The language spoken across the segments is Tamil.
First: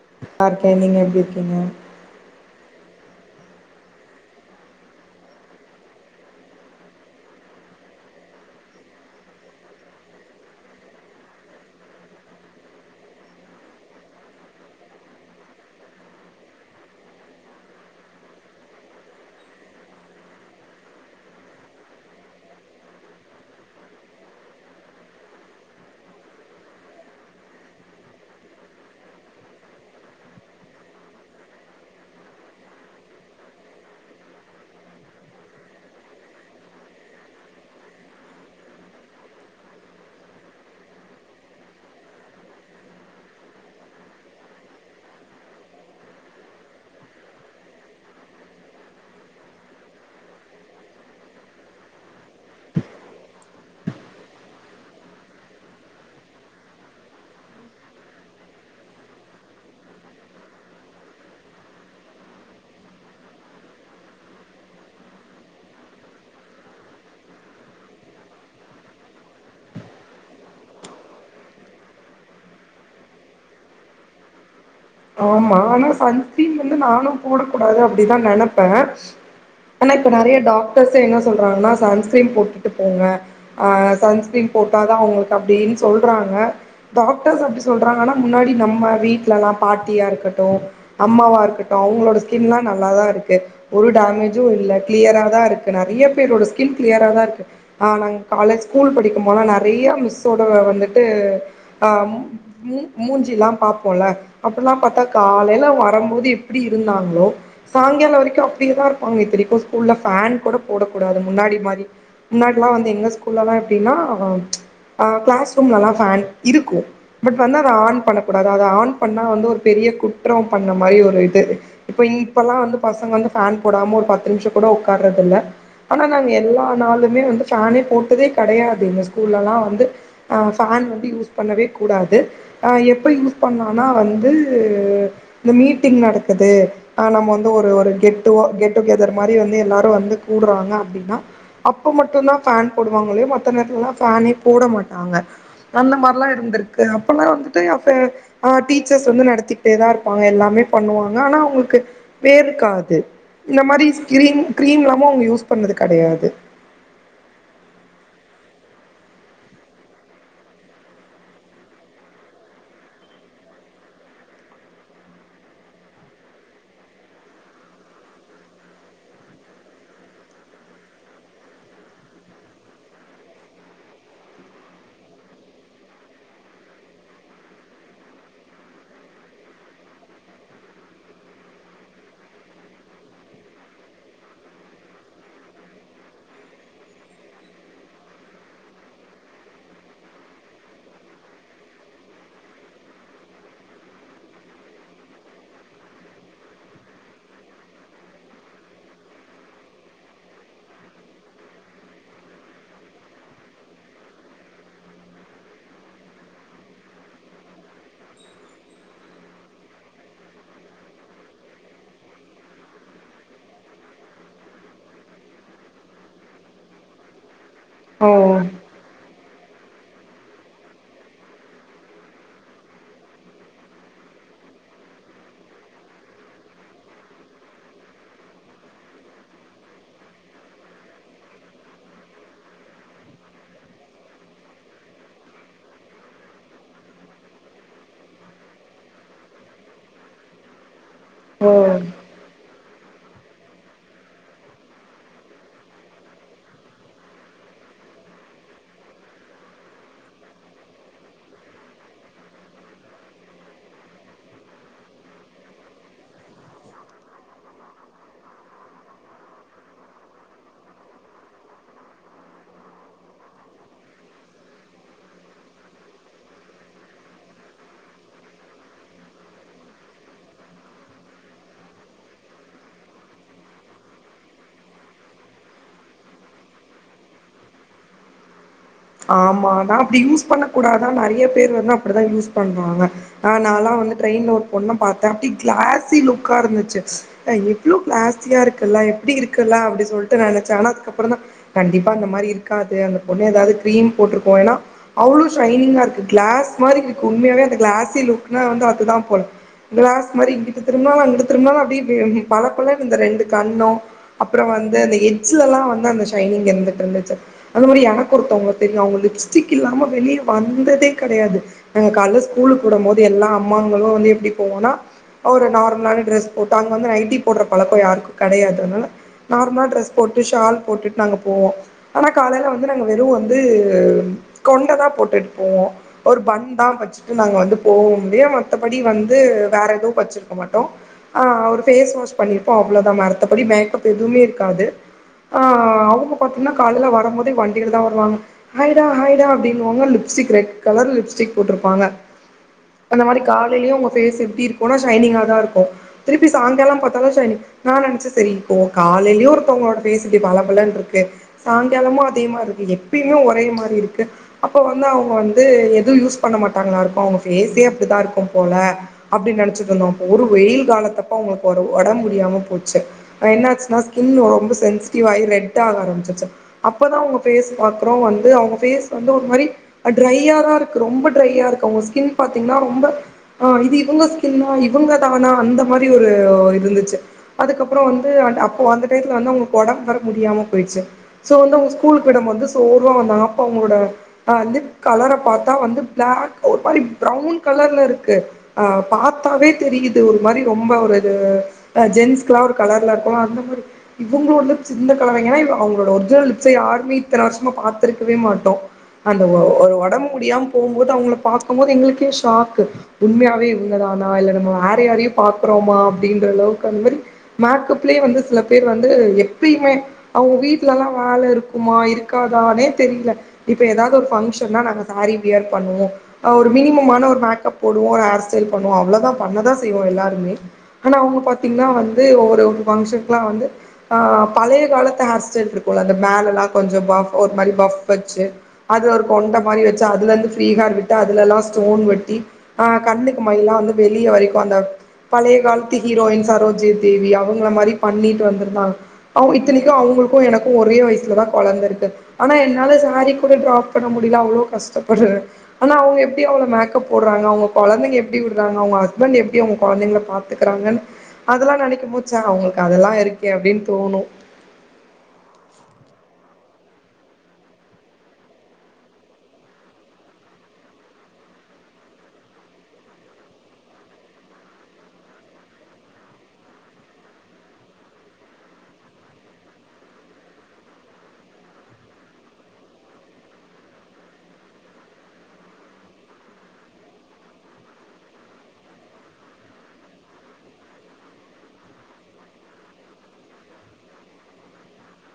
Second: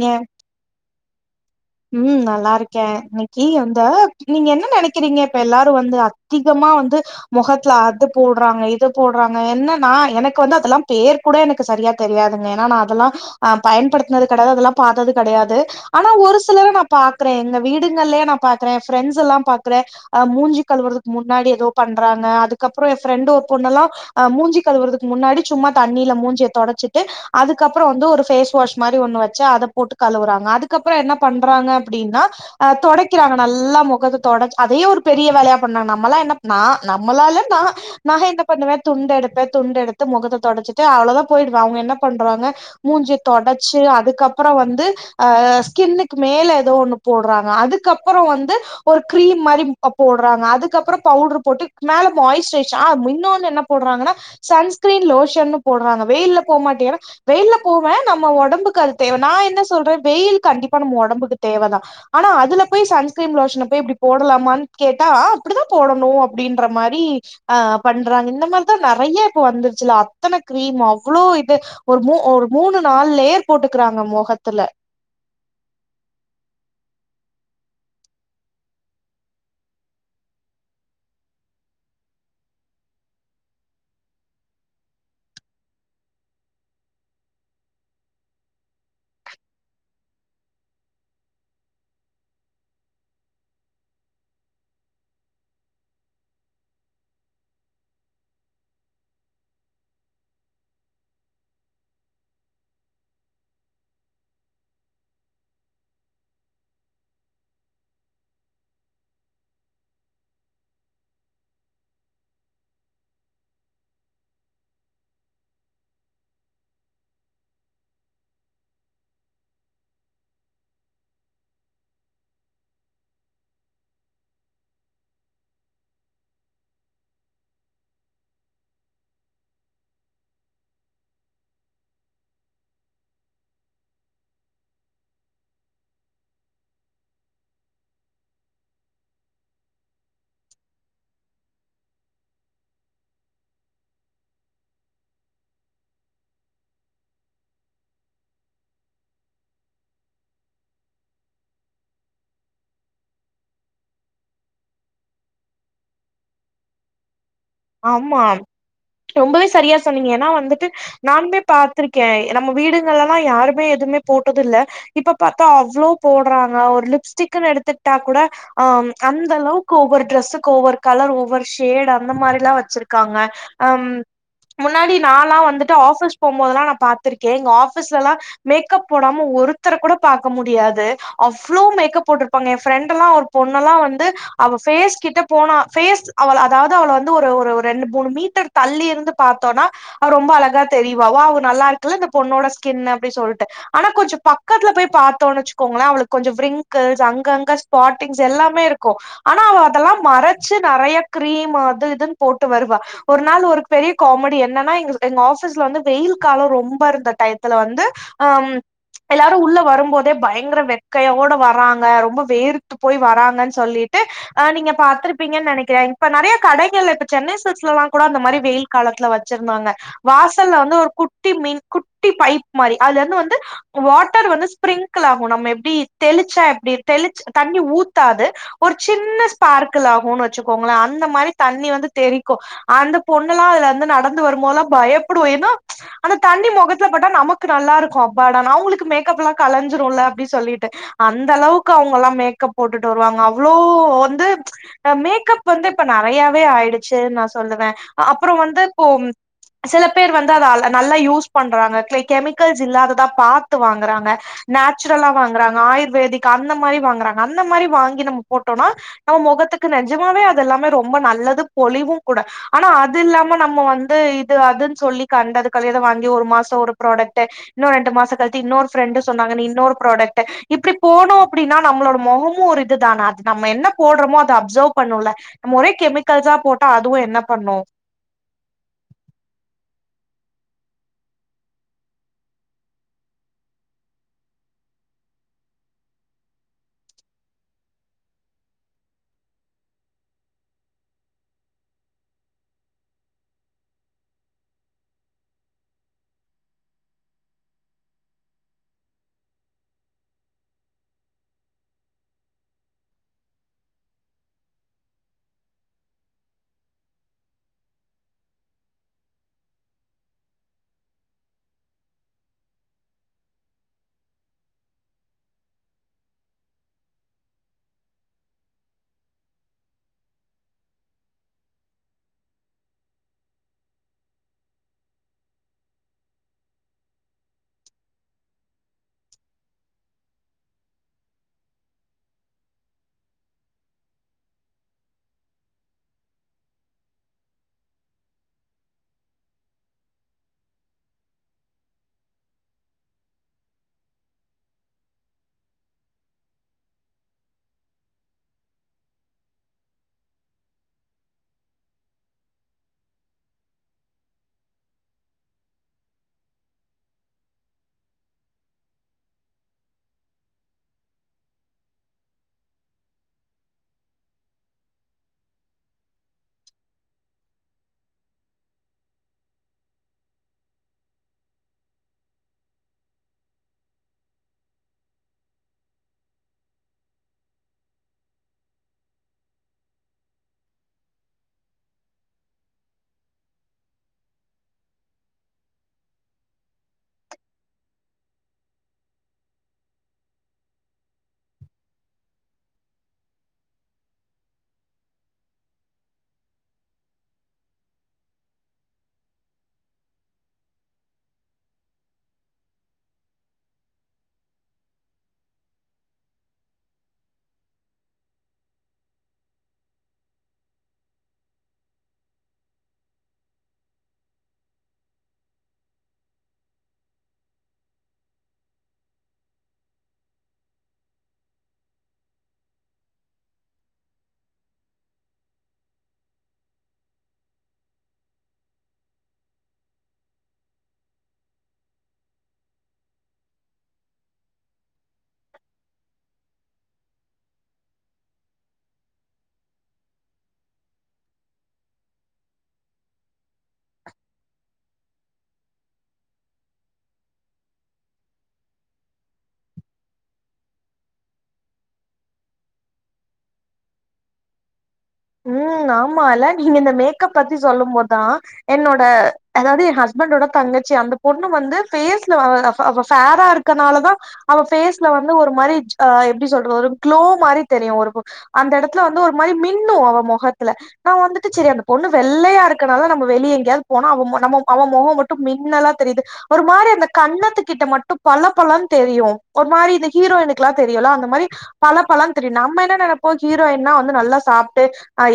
ஏ பார்க்கே நீங்க எப்டி இருக்கீங்க ம் நல்லாருக்கே இன்னைக்கி அந்த நீங்க என்ன நெனைக்கிறீங்க இப்ப எல்லாரு வந்து அதிகமா வந்து மொகத்ல அதுப் போட்றாங்க இதுப் போட்றாங்க என்னனா எனக்கு வந்து அதெலாம் பேர்த் கூட எனக்கு சரியா தெரியாதுங்க ஏனா நா அதெலா அம் பயன்படுத்னது கெடையாது அதெலாம் பாத்தது கெடையாது ஆனா ஒருச் சிலர நாப் பாக்றே எங்க வீடுங்கள்லியே நாப் பாக்றே ஃபிரெண்டஸ் எல்லாம் பாக்றே அ மூஞ்சி கழுவறதுக் முன்னாடி எதோப் பண்றாங்க அதுக்கப்றோ எ ஃபிரெண்டு ஒரு பொண்ணல்லா அ மூஞ்சி கழுவறதுக் முன்னாடி சும்மா தண்ணில மூஞ்சியத் தொடச்சிட்டு அதுக்கப்ற வந்து ஒரு ஃபேஸ் வாஷ் மாரி ஒன்னு வச்சி அதப் போட்டு கழுவுறாங்க அதுக்கப்பற என்னப் பண்றாங்க அப்டினா அ தொடைக்கறாங்க நல்லா மொகத்த தொடச் அதையே ஒரு பெரிய வேலையாப் பண்ணா நம்மளா என்ன நா நம்மளால நா நா என்ன பண்ணுவே துண்ட எடுப்பே துண்டு எடுத்து மொகத்த தொடச்சிட்டு அவ்ளோதா போயிடுவே அவுங்க என்னப் பண்றாங்க மூஞ்சத் தொடச்சு அதுக்கப்பறோ வந்து அ ஸ்கின்னுக் மேல எதோ ஒன்னுப் போட்றாங்க அதுக்கப்பறோ வந்து ஒரு கிரீம் மாரிப் போ போட்றாங்க அதுக்கப்றோ பவுட்ரு போட்டு மேல மாய்ஸ்சரைச் ஆ முன்னோனு என்னப் போட்றாங்கனா சன்ஸ்கிரீன் லோஷன்னு போட்றாங்க வெய்யில்லப் போ மாட்டியனா வெயில்ல போவேன் நம்ம உடம்புக்கு அது தேவநா நா என்ன சொல்றேன் வெயில் கண்டிப்பா நம்ம உடம்புக்கு தேவதான் ஆனா அதுல போய் சன்ஸ்கிரீன் லோஷன போய் இப்டி போடலாமான்னு கேட்டா அ அப்டிதான் போடணும் அப்டின்ற மாரி ஆ பண்றாங்க இந்த மாரிதான் நறைய இப்ப வந்துருச்சுல அத்தனை கிரீம் அவ்ளோ இது ஒரு மம ஒரு மூணு நாள் லேர் போட்டுக்கறாங்க முகத்துல ஆமா ஆனா சன்ஸ்கிரீன் வந்து நானும் போட கூட கூடாது அப்டிதான் நினப்பேன் ஆனா இப்ப நறைய டாக்டர்ஸ் என்ன சொல்றாங்கன்னா சன்ஸ்கிரீன் போட்டுட்டு போங்க அ சன்ஸ்கிரீன் போட்டாதான் அவங்களுக்கு அப்டின்னு சொல்றாங்க டாக்டர்ஸ் அப்டி சொல்றாங்கன்னா முன்னாடி நம்ம வீட்லல்லாம் பாட்டியா இருக்கட்டும் அம்மாவா இருக்கட்டும் அவங்களோட ஸ்கின்லாம் நல்லாதான் இருக்கு ஒரு டேமேஜும் இல்ல கிளியரா தான் இருக்கு நறையா பேரோட ஸ்கின் கிளியரா தான் இருக்கு ஆ நாங்க காலேஜ் ஸ்கூல் படிக்கும் போனா நறையா மிஸ்ஸோட வந்துட்டு ஆ மு மூஞ்சில்லாம் பாப்போம்ல அப்பல்லாம் பார்த்தா காலைல அவுங்க வரும்போது எப்டி இருந்தாங்களோ சாயங்காலம் வரைக்கும் அப்டியேதான் இருப்பாங்க இத்தனைக்கும் ஸ்கூல்ல ஃபேன் கூட போடக் கூடாது முன்னாடி மாரி முன்னாடில்லாம் வந்து எங்க ஸ்கூல்லல்லாம் எப்டின்னா அ அ கிளாஸ் ரூம்லலாம் பேன் இருக்கும் பட் வந்து அத ஆன் பண்ணக்கூடாது அத ஆன் பண்ணா வந்து ஒரு பெரிய குற்றம் பண்ண மாரி ஒரு இது இப்ப இப்பெல்லாம் வந்து பசங்க வந்து ஃபேன் போடாம ஒரு பத்து நிமிஷோ கூட உட்காறது இல்ல ஆனா நாங்க எல்லா நாளுமே வந்து ஃபேனே போட்டதே கெடையாது இந்த ஸ்கூல்லல்லாம் வந்து ஃபேன் வந்து யூஸ் பண்ணவே கூடாது அ எப்ப யூஸ் பண்ணா ஆனா வந்து இந்த மீட்டிங் நடக்குது ஆ நம்ம வந்து ஒரு ஒரு கெட்டு கெட்டு கெதர் மாரி வந்து எல்லாரும் வந்து கூடுறாங்க அப்டின்னா அப்ப மட்டும் தான் ஃபேன் போடுவாங்கல்லையே மத்த நேரத்துலல்லாம் ஃபேனே போட மாட்டாங்க அந்த மாதிரிலாம் இருந்திருக்கு அப்பல்லாம் வந்துட்டு அப்ப ஆ டீச்சர்ஸ் வந்து நடத்திக்கிட்டே தான் இருப்பாங்க எல்லாமே பண்ணுவாங்க ஆனா அவங்களுக்கு வேற்க்காது இந்த மாரி ஸ்க்ரீம் க்ரீம் இல்லாமோ அவுங்க யூஸ் பண்ணது கிடையாது ஆமா ரொம்பவே சரியா சொன்னீங்க ஏன்னா வந்துட்டு நானுமே பாத்திருக்கேன் நம்ம வீடுகள்லல்லாம் யாருமே எதுவுமே போட்டது இல்ல இப்ப பார்த்தா அவ்ளோ போடுறாங்க ஒரு லிப்ஸ்டிக்ன்னு எடுத்துட்டா கூட ஆ அந்த அளவுக்கு ஒவ்வொரு டிரெஸ்ஸுக்கு ஒவ்வொரு கலர் ஒவ்வொரு ஷேட் அந்த மாரி ல்லாம் வச்சிருக்காங்க அம் முன்னாடி நாலாம் வந்துட்டு ஆஃபீஸ் போம்போதுல்லாம் நான் பா்த்திருக்கேன் எங்க ஆபீஸ்லலாம் மேக்கப் போடாம ஒருத்தர கூட பார்க்க முடியாது அவ்ளோ மேக்கப் போட்டிருப்பாங்க என் ஃப்ரெண்டல்லா ஒரு பொண்ணல்லாம் வந்து அவ பேஸ் கிட்ட போனா பேஸ் அவள் அதாவது அவள வந்து ஒரு ஒரு ரெண்டு மூணு மீட்டர் தள்ளி இருந்து பார்த்தோனா அவ ரொம்ப அழகா தெரிவா வாவ் நல்லா இருக்குல்ல இந்த பொண்ணோட ஸ்கின்னு அப்டி சொல்ட்டு ஆனா கொஞ்சோ பக்கத்துல போய் பார்த்தோம்ன்னு வச்சுக்கோங்களா அவளுக்கு கொஞ்சோ விரிங்கள்ஸ் அங்க அங்க பார்ட்டிங்ஸ் எல்லாமே இருக்கும் ஆனா அவ அதெல்லாம் மறச்சி நறையா கிரீம் அது இது ன்னு போட்டு வருவா ஒரு நாள் ஒரு பெரிய காமெடி என்னன்னா எங்க எங்க ஆபீஸ்ல வந்து வெயில் காலம் ரொம்ப இருந்த டயத்துல வந்து ஆம் எல்லாரு உள்ள வரும்போதே பயங்கர வெக்கையோட வராங்க ரொம்ப வேர்த்து போய் வராங்கன்னு சொல்லிட்டு ஆ நீங்க பாத்துருப்பீங்கன்னு நினைக்கிறேன் இப்ப நறைய கடைகள்ல இப்ப சென்னை சில்க்ஸ்ல கூட ஓ அந்த மாறி வெயில் காலத்துல வச்சிருந்தாங்க வாசல்ல வந்து ஒரு குட்டி மீன் குட்டி பைப் மாறி அதுல இருந்து வந்து வாட்டர் வந்து ஸ்பிரிக்கிள் ஆகு நம்ம எப்டி தெளிச்சா எப்டி தெளிச் தண்ணி ஊத்தாது ஒரு சின்ன ஸ்பார்க்கிள் ஆகுன்னு வச்சுக்கோங்களே அந்த மாறி தண்ணி வந்து தெரிக்கு அந்த பொண்ணல்லா அதுல வந்து நடந்து வரும்போதுல்லா பயப்படு என்னா அந்த தண்ணி முகத்துல பட்டா நமக்கு நல்லா இருக்கு அப்பாடனு அவுங்களுக்கு மேக்கப்லா கலஞ்சிருல அப்டி சொல்லிட்டு அந்த ஓ அளவுக்கு அவங்கல்லா மேக்கப் போட்டுட்டு வருவாங்க அவ்ளோ வந்து அ மேக்கப் வந்து இப்ப நறைய வே ஆயிடுச்சு நா சொல்லுவே அப்புறோ வந்து இப்போ செல பேர் வந்து அத நல்லா யூஸ் பண்றாங்க கெ கெமிக்கல்ஸ் இல்லாததா பாத்து வாங்கறாங்க நேச்சுரலா வாங்குறாங்க ஆயுர்வேதிக் அந்த மாரி வாங்குறாங்க அந்த மாரி வாங்கி நம்ம போட்டோனா நம்ம மொகத்துக்கு நெஜமாவே அது எல்லாமே ரொம்ப நல்லது பொலிவு கூட ஆனா அது இல்லாம நம்ம வந்து இது அதுன்னு சொல்லி கண்டது கலியது வாங்கி ஒரு மாசொ ஒரு ப்ராடக்ட்ட இன்னு ரெண்டு மாச கழித்து இன்னொரு ஃப்ரெண்டு சொன்னாங்கனு இன்னொரு ப்ராடக்ட்ட இப்டி போனோ அப்டின்னா நம்மளோட மொகமு ஒரு இது தானே அது நம்ம என்ன போடுறோமோ அத அப்சர்வ் பண்ணுல நம்ம ஒரே கெமிக்கல்ஸா போட்டா அதுவு என்ன பண்ணு ஆமா ஆனா அப்டி யூஸ் பண்ண கூடாதா நறைய பேர் வந்து அப்டிதா யூஸ் பண்றாங்க ஆ நாலா வந்து ட்ரெயின்ல ஒரு பொண்ண பாத்த அப்டி கிளாசி லுக்கா இருந்துச்சு அ இவ்ளோ கிளாஸியா இருக்குல்ல எப்டி இருக்குல்லா அப்டி சொல்ட்டு நெனச்ச ஆனா அதுக்கப்புறதா கண்டிப்பா அந்த மாரி இருக்காது அந்த பொண்ணு ஏதாவது கிரீம் போட்டிருக்கு ஏன்னா அவ்ளோ ஷைனிங்கா இருக்கு கிளாஸ் மாறி இருக்கு உண்மையாவே அந்த கிளாஸி லுக்னா வந்து அதுதா போல கிளாஸ் மாரி இங்கிட்டு திரும்னாலு அங்கிட்டு திரும்னாலு அப்டி இப்டி பழப்பழனுது ரெண்டு கண்ணோ அப்பற வந்து அந்த எட்ஜ்லலா வந்து அந்த ஷைனிங் இருந்துட்டு இருந்துச்சு அந்த மாரி எனக்கு ஒருத்தவங்கள தெரியு அவங்க லிப்ஸ்டிக் இல்லாம வெளியே வந்ததே கெடையாது நாங்க காலைல ஸ்கூலுக்கு விடம்போது எல்லா அம்மாங்களு வந்து எப்டி போவோனா ஒரு நார்மலான ட்ரெஸ் போட்டு அங்க வந்து நைட்டி போடுற பழக்க யாருக்கு கெடையாது அதனால நார்மலா ட்ரெஸ் போட்டு ஷால் போட்டுட்டு நாங்க போவோ ஆனா காலைல வந்து நாங்க வெறு வந் து கொண்டதா போட்டுட்டு போவோ ஒரு பண்தா வச்சுட்டு நாங்க வந்து போவோ ஒழிய மத்தபடி வந்து வேற எதுவு வச்சிருக்க மாட்டோ ஆ ஒரு ஃபேஸ் வாஷ் பண்ணிருப்போ அவ்ளோதா மத்தபடி மேக்கப் எதுவுமே இருக்காது ஆ அவுங்க பாத்தீங்கன்னா காலைல வரமோதே வண்டிலதா வருவாங்க ஹாய்டா ஹாய்டா அப்டினுவாங்க லிப்ஸ்டிக் ரெட் கலர் லிப்ஸ்டிக் போட்ருப்பாங்க அந்த மாறி காலைலயு அவுங்க ஃபேஸ் எப்டி இருக்குனா ஷைனிங்காதா இருக்கு திருப்பி சாய்ங்கால பாத்தாலு ஷைனிங் நா நனைச்ச சரி காலைலயு ஒருத்தவுங்களோட ஃபேஸ் இப்டி பள பளன்ருக்கு சாய்ங்காலமு அதே மாரி இருக்கு எப்பயுமே ஒரே மாரி இருக்கு அப்ப வந்து அவுங்க வந்து எது யூஸ் பண்ண மாட்டாங்களா இருக்கு அவுங்க ஃபேஸே அப்டித்தா இருக்கு போல அப்டினு நனச்சிட்டு இருந்தோ ஒரு வெயில் காலத்தப்போ அவுங்களுக்கு ஒட ஒடம் முடியாம போச்சு எனாச்சுனா ஸ்கின் ரொம்ப சென்சிட்டிவ் ஆயி ரெட் ஆக ஆரம்பிச்சிருச்சு அப்பதா அவுங்க ஃபேஸ் பாக் குறோ வந்து அவுங்க ஃபேஸ் வந்து ஒரு மாரி ட்ரையாதா இருக்கு ரொம்ப ட்ரையா இருக்கு அவுங்க ஸ்கின் பாத்தீங்கனா ரொம்ப ஆ இது இவுங்க ஸ்கின்னா இவுங்க தானா அந்த மாரி ஒரு இருந்துச்சு அதுக்கப்புறோ வந்து அந் அப்போ அந்த டயத்துல வந்து அவுங்களுக்கு ஒடம்பு வேற முடியாம போயிடுச்சு சோ வந்து அவுங்க ஸ்கூலு விடம்போது சோர்வா வந்த அப்ப அவுங்களோட அ வந்து கலர பாத்தா வந்து பிளாக் ஒரு மாரி ப்ரௌன் கலர்ல இருக்கு ஆ பாத்தாலே தெரியுது ஒரு மாரி ரொம்ப ஒரு இது அ ஜென்ஸ்க்குலா ஒரு கலர்ல இருக்கு அந்த மாரி இவங்களோடல சின்ன கலவைங்கன்னா இவங்க அவங்களோட ஒரிஜினல் லிப்ஸே யாருமே இப் இத்தனை வருஷமா பாத்துருக்கவே மாட்டோ அந்த ஒ ஒடம்பு முடியாம போம்போது அவங்கள பாக்கும் போது எங்களுக்கே ஷாக்கு உண்மையாவே இவங்கதானா இல்ல நம்ம வேற யாரையு பாக்குறோமா அப்டின்ற அளவுக்கு அந்த மாரி மேக்கப்லயே வந்து சில பேர் வந்து எப்பயுமே அவுங்க வீட்லலா வேல இருக்குமா இருக் க்காதானே தெரில இப்ப ஏதாவது ஒரு பங்க்ஷன்னா நாங்க சாரீ வியர் பண்ணுவோ ஒரு மினிமமான ஒரு மேக்கப் போடுவோ ஒரு ஹேர் ஸ்டைல் பண்ணுவோ அவ்ளதா பண்ணதா செய்வோ எல்லாருமே ஆனா அவங்க பாத்தீங்கனா வந்து ஒரு ஃபங்க்ஷனுக்குலா வந்து ஆ பழைய காலத்து ஹேர்ஸ்டைல் இருக்குல அந்த மேல எல்லா கொஞ்ச ஒரு மாதிரி பஃப் வச்சி அதுல ஒரு கொண்ட மாரி வச்சி அதுல இருந்து ஃப்ரீஹேர் விட்டு அதுலல்லா ஸ்டோன் வெட்டி ஆ கண்ணுக்கு மய் எல்லா வந்து வெளிய வரைக்கு அந்த பழைய காலத்து ஹீரோயின் சரோஜி தேவி அவங்கள மாரி பண்ணிட்டு வந்திருந்தாங் அவ இத்தனைக்கு அவங்களுக்கு எனக்கு ஒரே வயசுல தா கொழந்த இருக்கு ஆனா என்னால சாரீ கூட டிராப் பண்ண முடியல அவ்ளோ கஷ்டபடுற ஆனா அவங்க எப்டி அவ்ளோ மேக்கப் போடுறாங்க அவங்க கொழந்தைங்க எப்டி விடுறாங்க அவங்க ஹஸ்பண்ட் எப்டி அவங்க கொழந்தைங்கள பாக் கத்துக்கறாங்கன் அதெல்லா நெனைக்கும் போது சே அவங்களுக்கு அதெல்லா இருக்கே அப்டினு தோணு ம் ஆமால நீங்க இந்த மேக்கப் பத்தி சொல்லும் போதா என்னோட அதாது எ ஹஸ்பண்டோட தங்கச்சி அந்த பொண்ணு வந்து பேஸ்ல ஃபேரா இருக் க்கனாலதா அவ ஃபேஸ்ல வந்து ஒரு மாரி அ எப்டி சொல்றது ஒரு க்ளோ மாரி தெரியு ஒரு அந்த எடத்துல வந்து ஒரு மாரி மின்னு அவ மொகத்துல நா வந்துட்டு சரி அந்த பொண்ணு வெள்ளையா இருக்கனால நம்ம வெளிய எங்கேயாது போனா அவ நம்ம அவ மொகம் மட்டுமின்னலா தெரியுது ஒரு மாரி அந்த கண்ணத்துக்கிட்ட மட்டு பல பலன் தெரியு ஒரு மாரி இந்த ஹீரோயினுக்கெல்லா தெரியுல அந்த மாரி பல பலன் தெரியு நம்ம என்ன நெனப்போ ஹீரோயின்னா வந்து நல்லா சாப் ட்டு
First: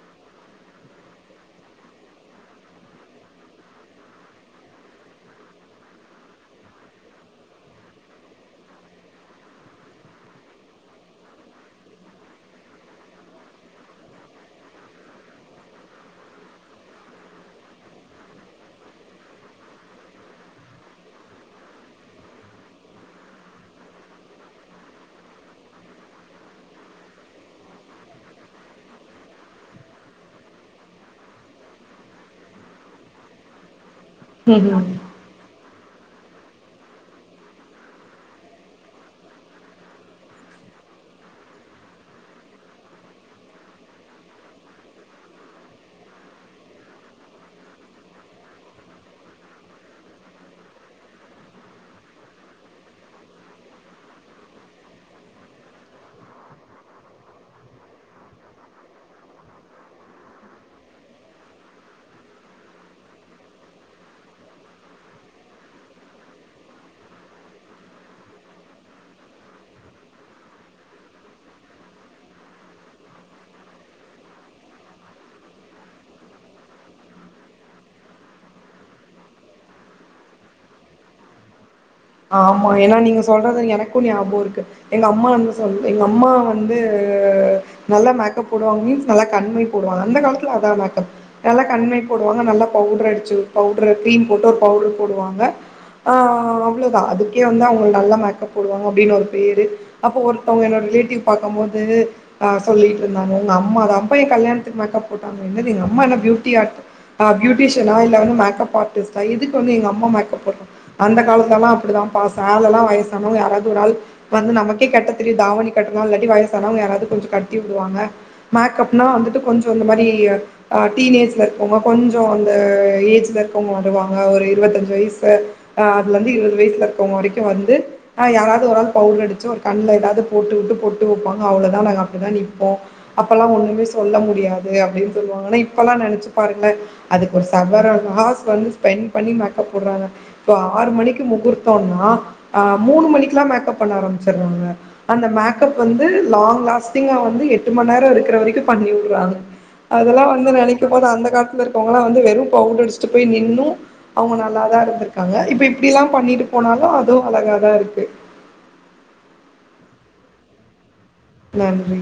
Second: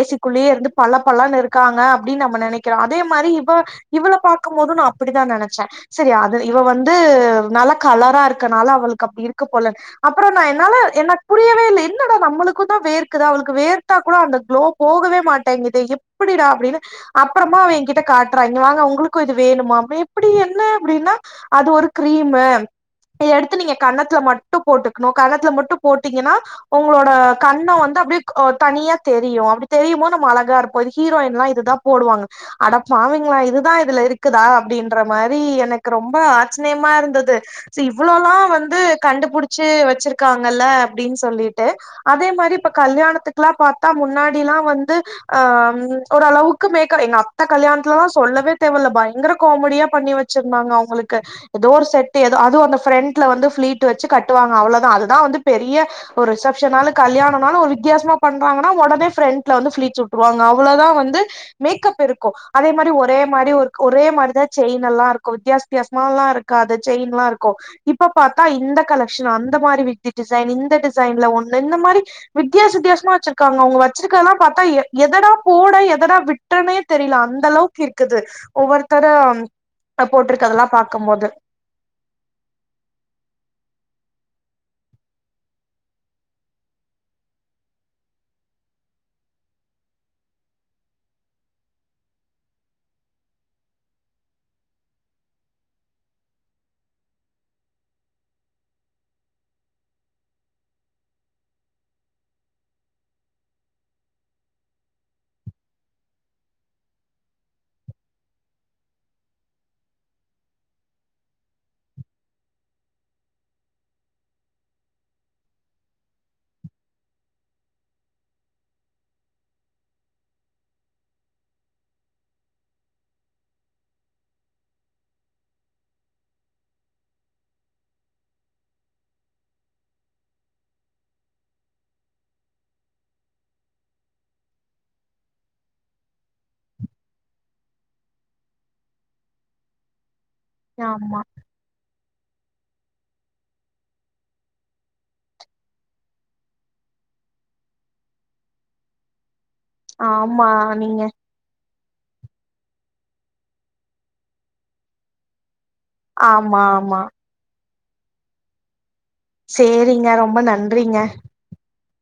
ஏசிக்குள்ளயே இருந்து பல பலன்னு இருக்காங்க அப்டின் நம்ம நெனைக்கிறோ அதே மாரி இவ இவ்ள பாக்கும்போது நா அப்படி தா நெனச்சே சரி அது இவ வந்து நல்லா கலரா இருக்கனால அவளுக்கு அப்டி இருக்கு போல அப்புற நா என்னால எனக்கு புரியவே இல்ல என்னடா நம்மளுக்கு தா வேர்க்குது அவளுக்கு வேர்த்தா தா அந்த குளோ போகவே மாட்டேன்கதே எப்படிடா அப்டினு அப்றமா அவ என்கிட்ட காட்றா இங்க வாங்க உங்களுக்கு இது வேணுமா எப்டி என்ன அப்டினா அது ஒரு கிரீமு இத எடுத்து நீங்க கன்னத்துல மட்டு போட்டுக்ணு கன்னத்துல மட்டு போட்டீங்கனா உங்களோட கன்னோ வந்து அப்டியே தனியா தெரியு அப்டி தெரியு போது நம்ம அழகா இருப்போ இது ஹீரோயின்லா இதுதா போடுவாங்க அடப்பாவிங்ளா இதுதா இதுல இருக்குதா அப்டின்ற மாரி எனக்கு ரொம்ப ஆச்சரியமா இருந்தது சி இவ்ளோலா வந்து கண்டுபிடிச்சு வச்சிருக்காங்கல்ல அப்டின் சொல்லிட்டு அதே மாரி இப்ப கல்யாணத்துக்குல்லா பாத்தா முன்னாடி எல்லா வந்து அ ஓரளவுக்கு மேக்க எங்க அத்த கல்யாணத்துலலா சொல்லவே தேவல பயங்கர காமெடியா பண்ணி வச் வச்சிருந்தாங்க அவங்களுக்கு ஏதோ ஒரு செட் ஏதோ அதுவு அந்த ஃப்ரண்ட்ல வந்து ஃப்ளீட் வச்சு கட்டுவாங்க அவ்ளோதா அதுதா வந்து பெரிய ஒரு ரிசப்ஷனாலு கல்யாணம்னாலு ஒரு வித்தியாசமா பண் ணுவாங்கனா ஒடனே ஃபிரண்ட்ல வந்து ஃபிலீட்ச் விட்டுருவாங்க அவ்ளதா வந்து மேக்கப் இருக்கு அதே மாரி ஒரே மாரி ஒரு ஒரே மாரிதா செயின் எல்லா இருக்கு வித்தியாச வித்தியாசமா எல்லா இருக் காது செயின் எல்லா இருக்கு இப்ப பாத்தா இந்த கலெக்ஷன் அந்த மாரி விட்டி டிசைன் இந்த டிசைன்ல ஒண்ணு இந்த மாரி வித்தியாச வித்தியாசமா வச்சிருப் காங்க அவ்ங்க வச்சுருக்கதலா பாத்தா எ எதடா போட எதடா விட்டனே தெரில அந்த அளவுக்கு இருக்குது ஒவ்வொருத்தர அ போட்ருக்கதல்லா பாக்கம்போது ஆமா ஏனா நீங்க சொல்றது எனக்கு ஞாபகோ இருக்கு எங்க அம்மா வந்து சொல் எங்க அம்மா வந்து நல்லா மேக்கப் போடுவாங்க மீன்ஸ் நல்லா கண்மை போடுவாங்க அந்த காலத்துல அதா மேக்கப் நல்லா கண்மை போடுவாங்க நல்லா பவுட்ர் அடுச்சுவுட் பவுட்ரு க்ரீம் போட்டு ஒரு பவுட்ரு போடுவாங்க ஆ அ அவ்ளொதா அதுக்கே வந்து அவங்க நல்லா மேக்கப் போடுவாங்க அப்டின் ஒரு பேரு அப்ப ஒருத்தவுங்க என்னோட ரிலேட்டிவ் பாக்கம்போது ஆ சொல்லிட்டு இருந்தாங்க ஒங்க அம்மாதாம்பா எ கல்யாணத்துக்கு மேக்கப் போட்டாங்க என்னது எங்க அம்மா என்ன பியூட்டி ஆர்ட் அ பியூட்டிஷியனா இல்ல வந்து மேக்கப் ஆர்டிஸ்டா எதுக்கு வந்து எங்க அம்மா மேப் போட்றாங்க அந்த காலத் லலா அப்டிதான்பா சேலலா வயசானவங்க யாராவது ஒரு ஆள் வந்து நமக்கே கட்ட தெரியு தாவணி கட்டனு இல்லாட்டி வயசானவங்க யாராது கொஞ்ச கட்டி உடுவாங்க மேக்கப்னா வந்துட்டு கொஞ்சோ இந்த மாரி அ ஆ டீனேஜ்ல இருக்கவங்க கொஞ்சோ அந்த ஏஜ்ல இருக்கவங்க வருவாங்க ஒரு இருவத்தஞ்சு வயசு ஆ அதுலந்து இருவது வயசுலருக்கவங்க வரைக்கு வந்து ஆ யாராவது ஒராள் பவுட்ரடுச்சு ஒரு கண்ல ஏதாது போட்டு வுட்டு பொட்டு வப்பாங்க அவ்ளதா நாங்க அப்டிதா நிப்போ அப்பல்லா ஒண்ணுமே சொல்ல முடியாது அப்டின் சொல்லுவாங்க ஆனா இப்பல்லா நெனச்சு பாருங்ளே அதுக்கு ஒரு சவரன் ஹார்ஸ் வந்து ஸ்பெண்ட் பண்ணி மேக்கப் போட்றாங்க ஆறு ஆமா மணிக்கு முகூர்த்தம்னா அ மூனு மணிக்லா மேக்கப் பண்ண ஆரம்பிச்சராங்க அந்த மேக்கப் வந்து லாங் லாஸ்டிங்கா வந்து எட்டு மண்நேர இருக்கிற வரைக்கு பண்ணி உட்றாங்க அதல்லா ஆமா வந்து நீங்க நெனைக்கும்போது அந்த காலத்துலருக் கவங்ல்லா வந்து வெறு பவுட்ர் அடுஸ்ட்டு போய் நின்னு அவுங்க நல்லாதா இருந்திருக்காங்க இப்டிலா பண்ணிட்டு ஆமா போனாலு ஆமா அதுவு அழகாதாருக்கு சேரிங்க ரொம்ப நன்றிங்க நன்றி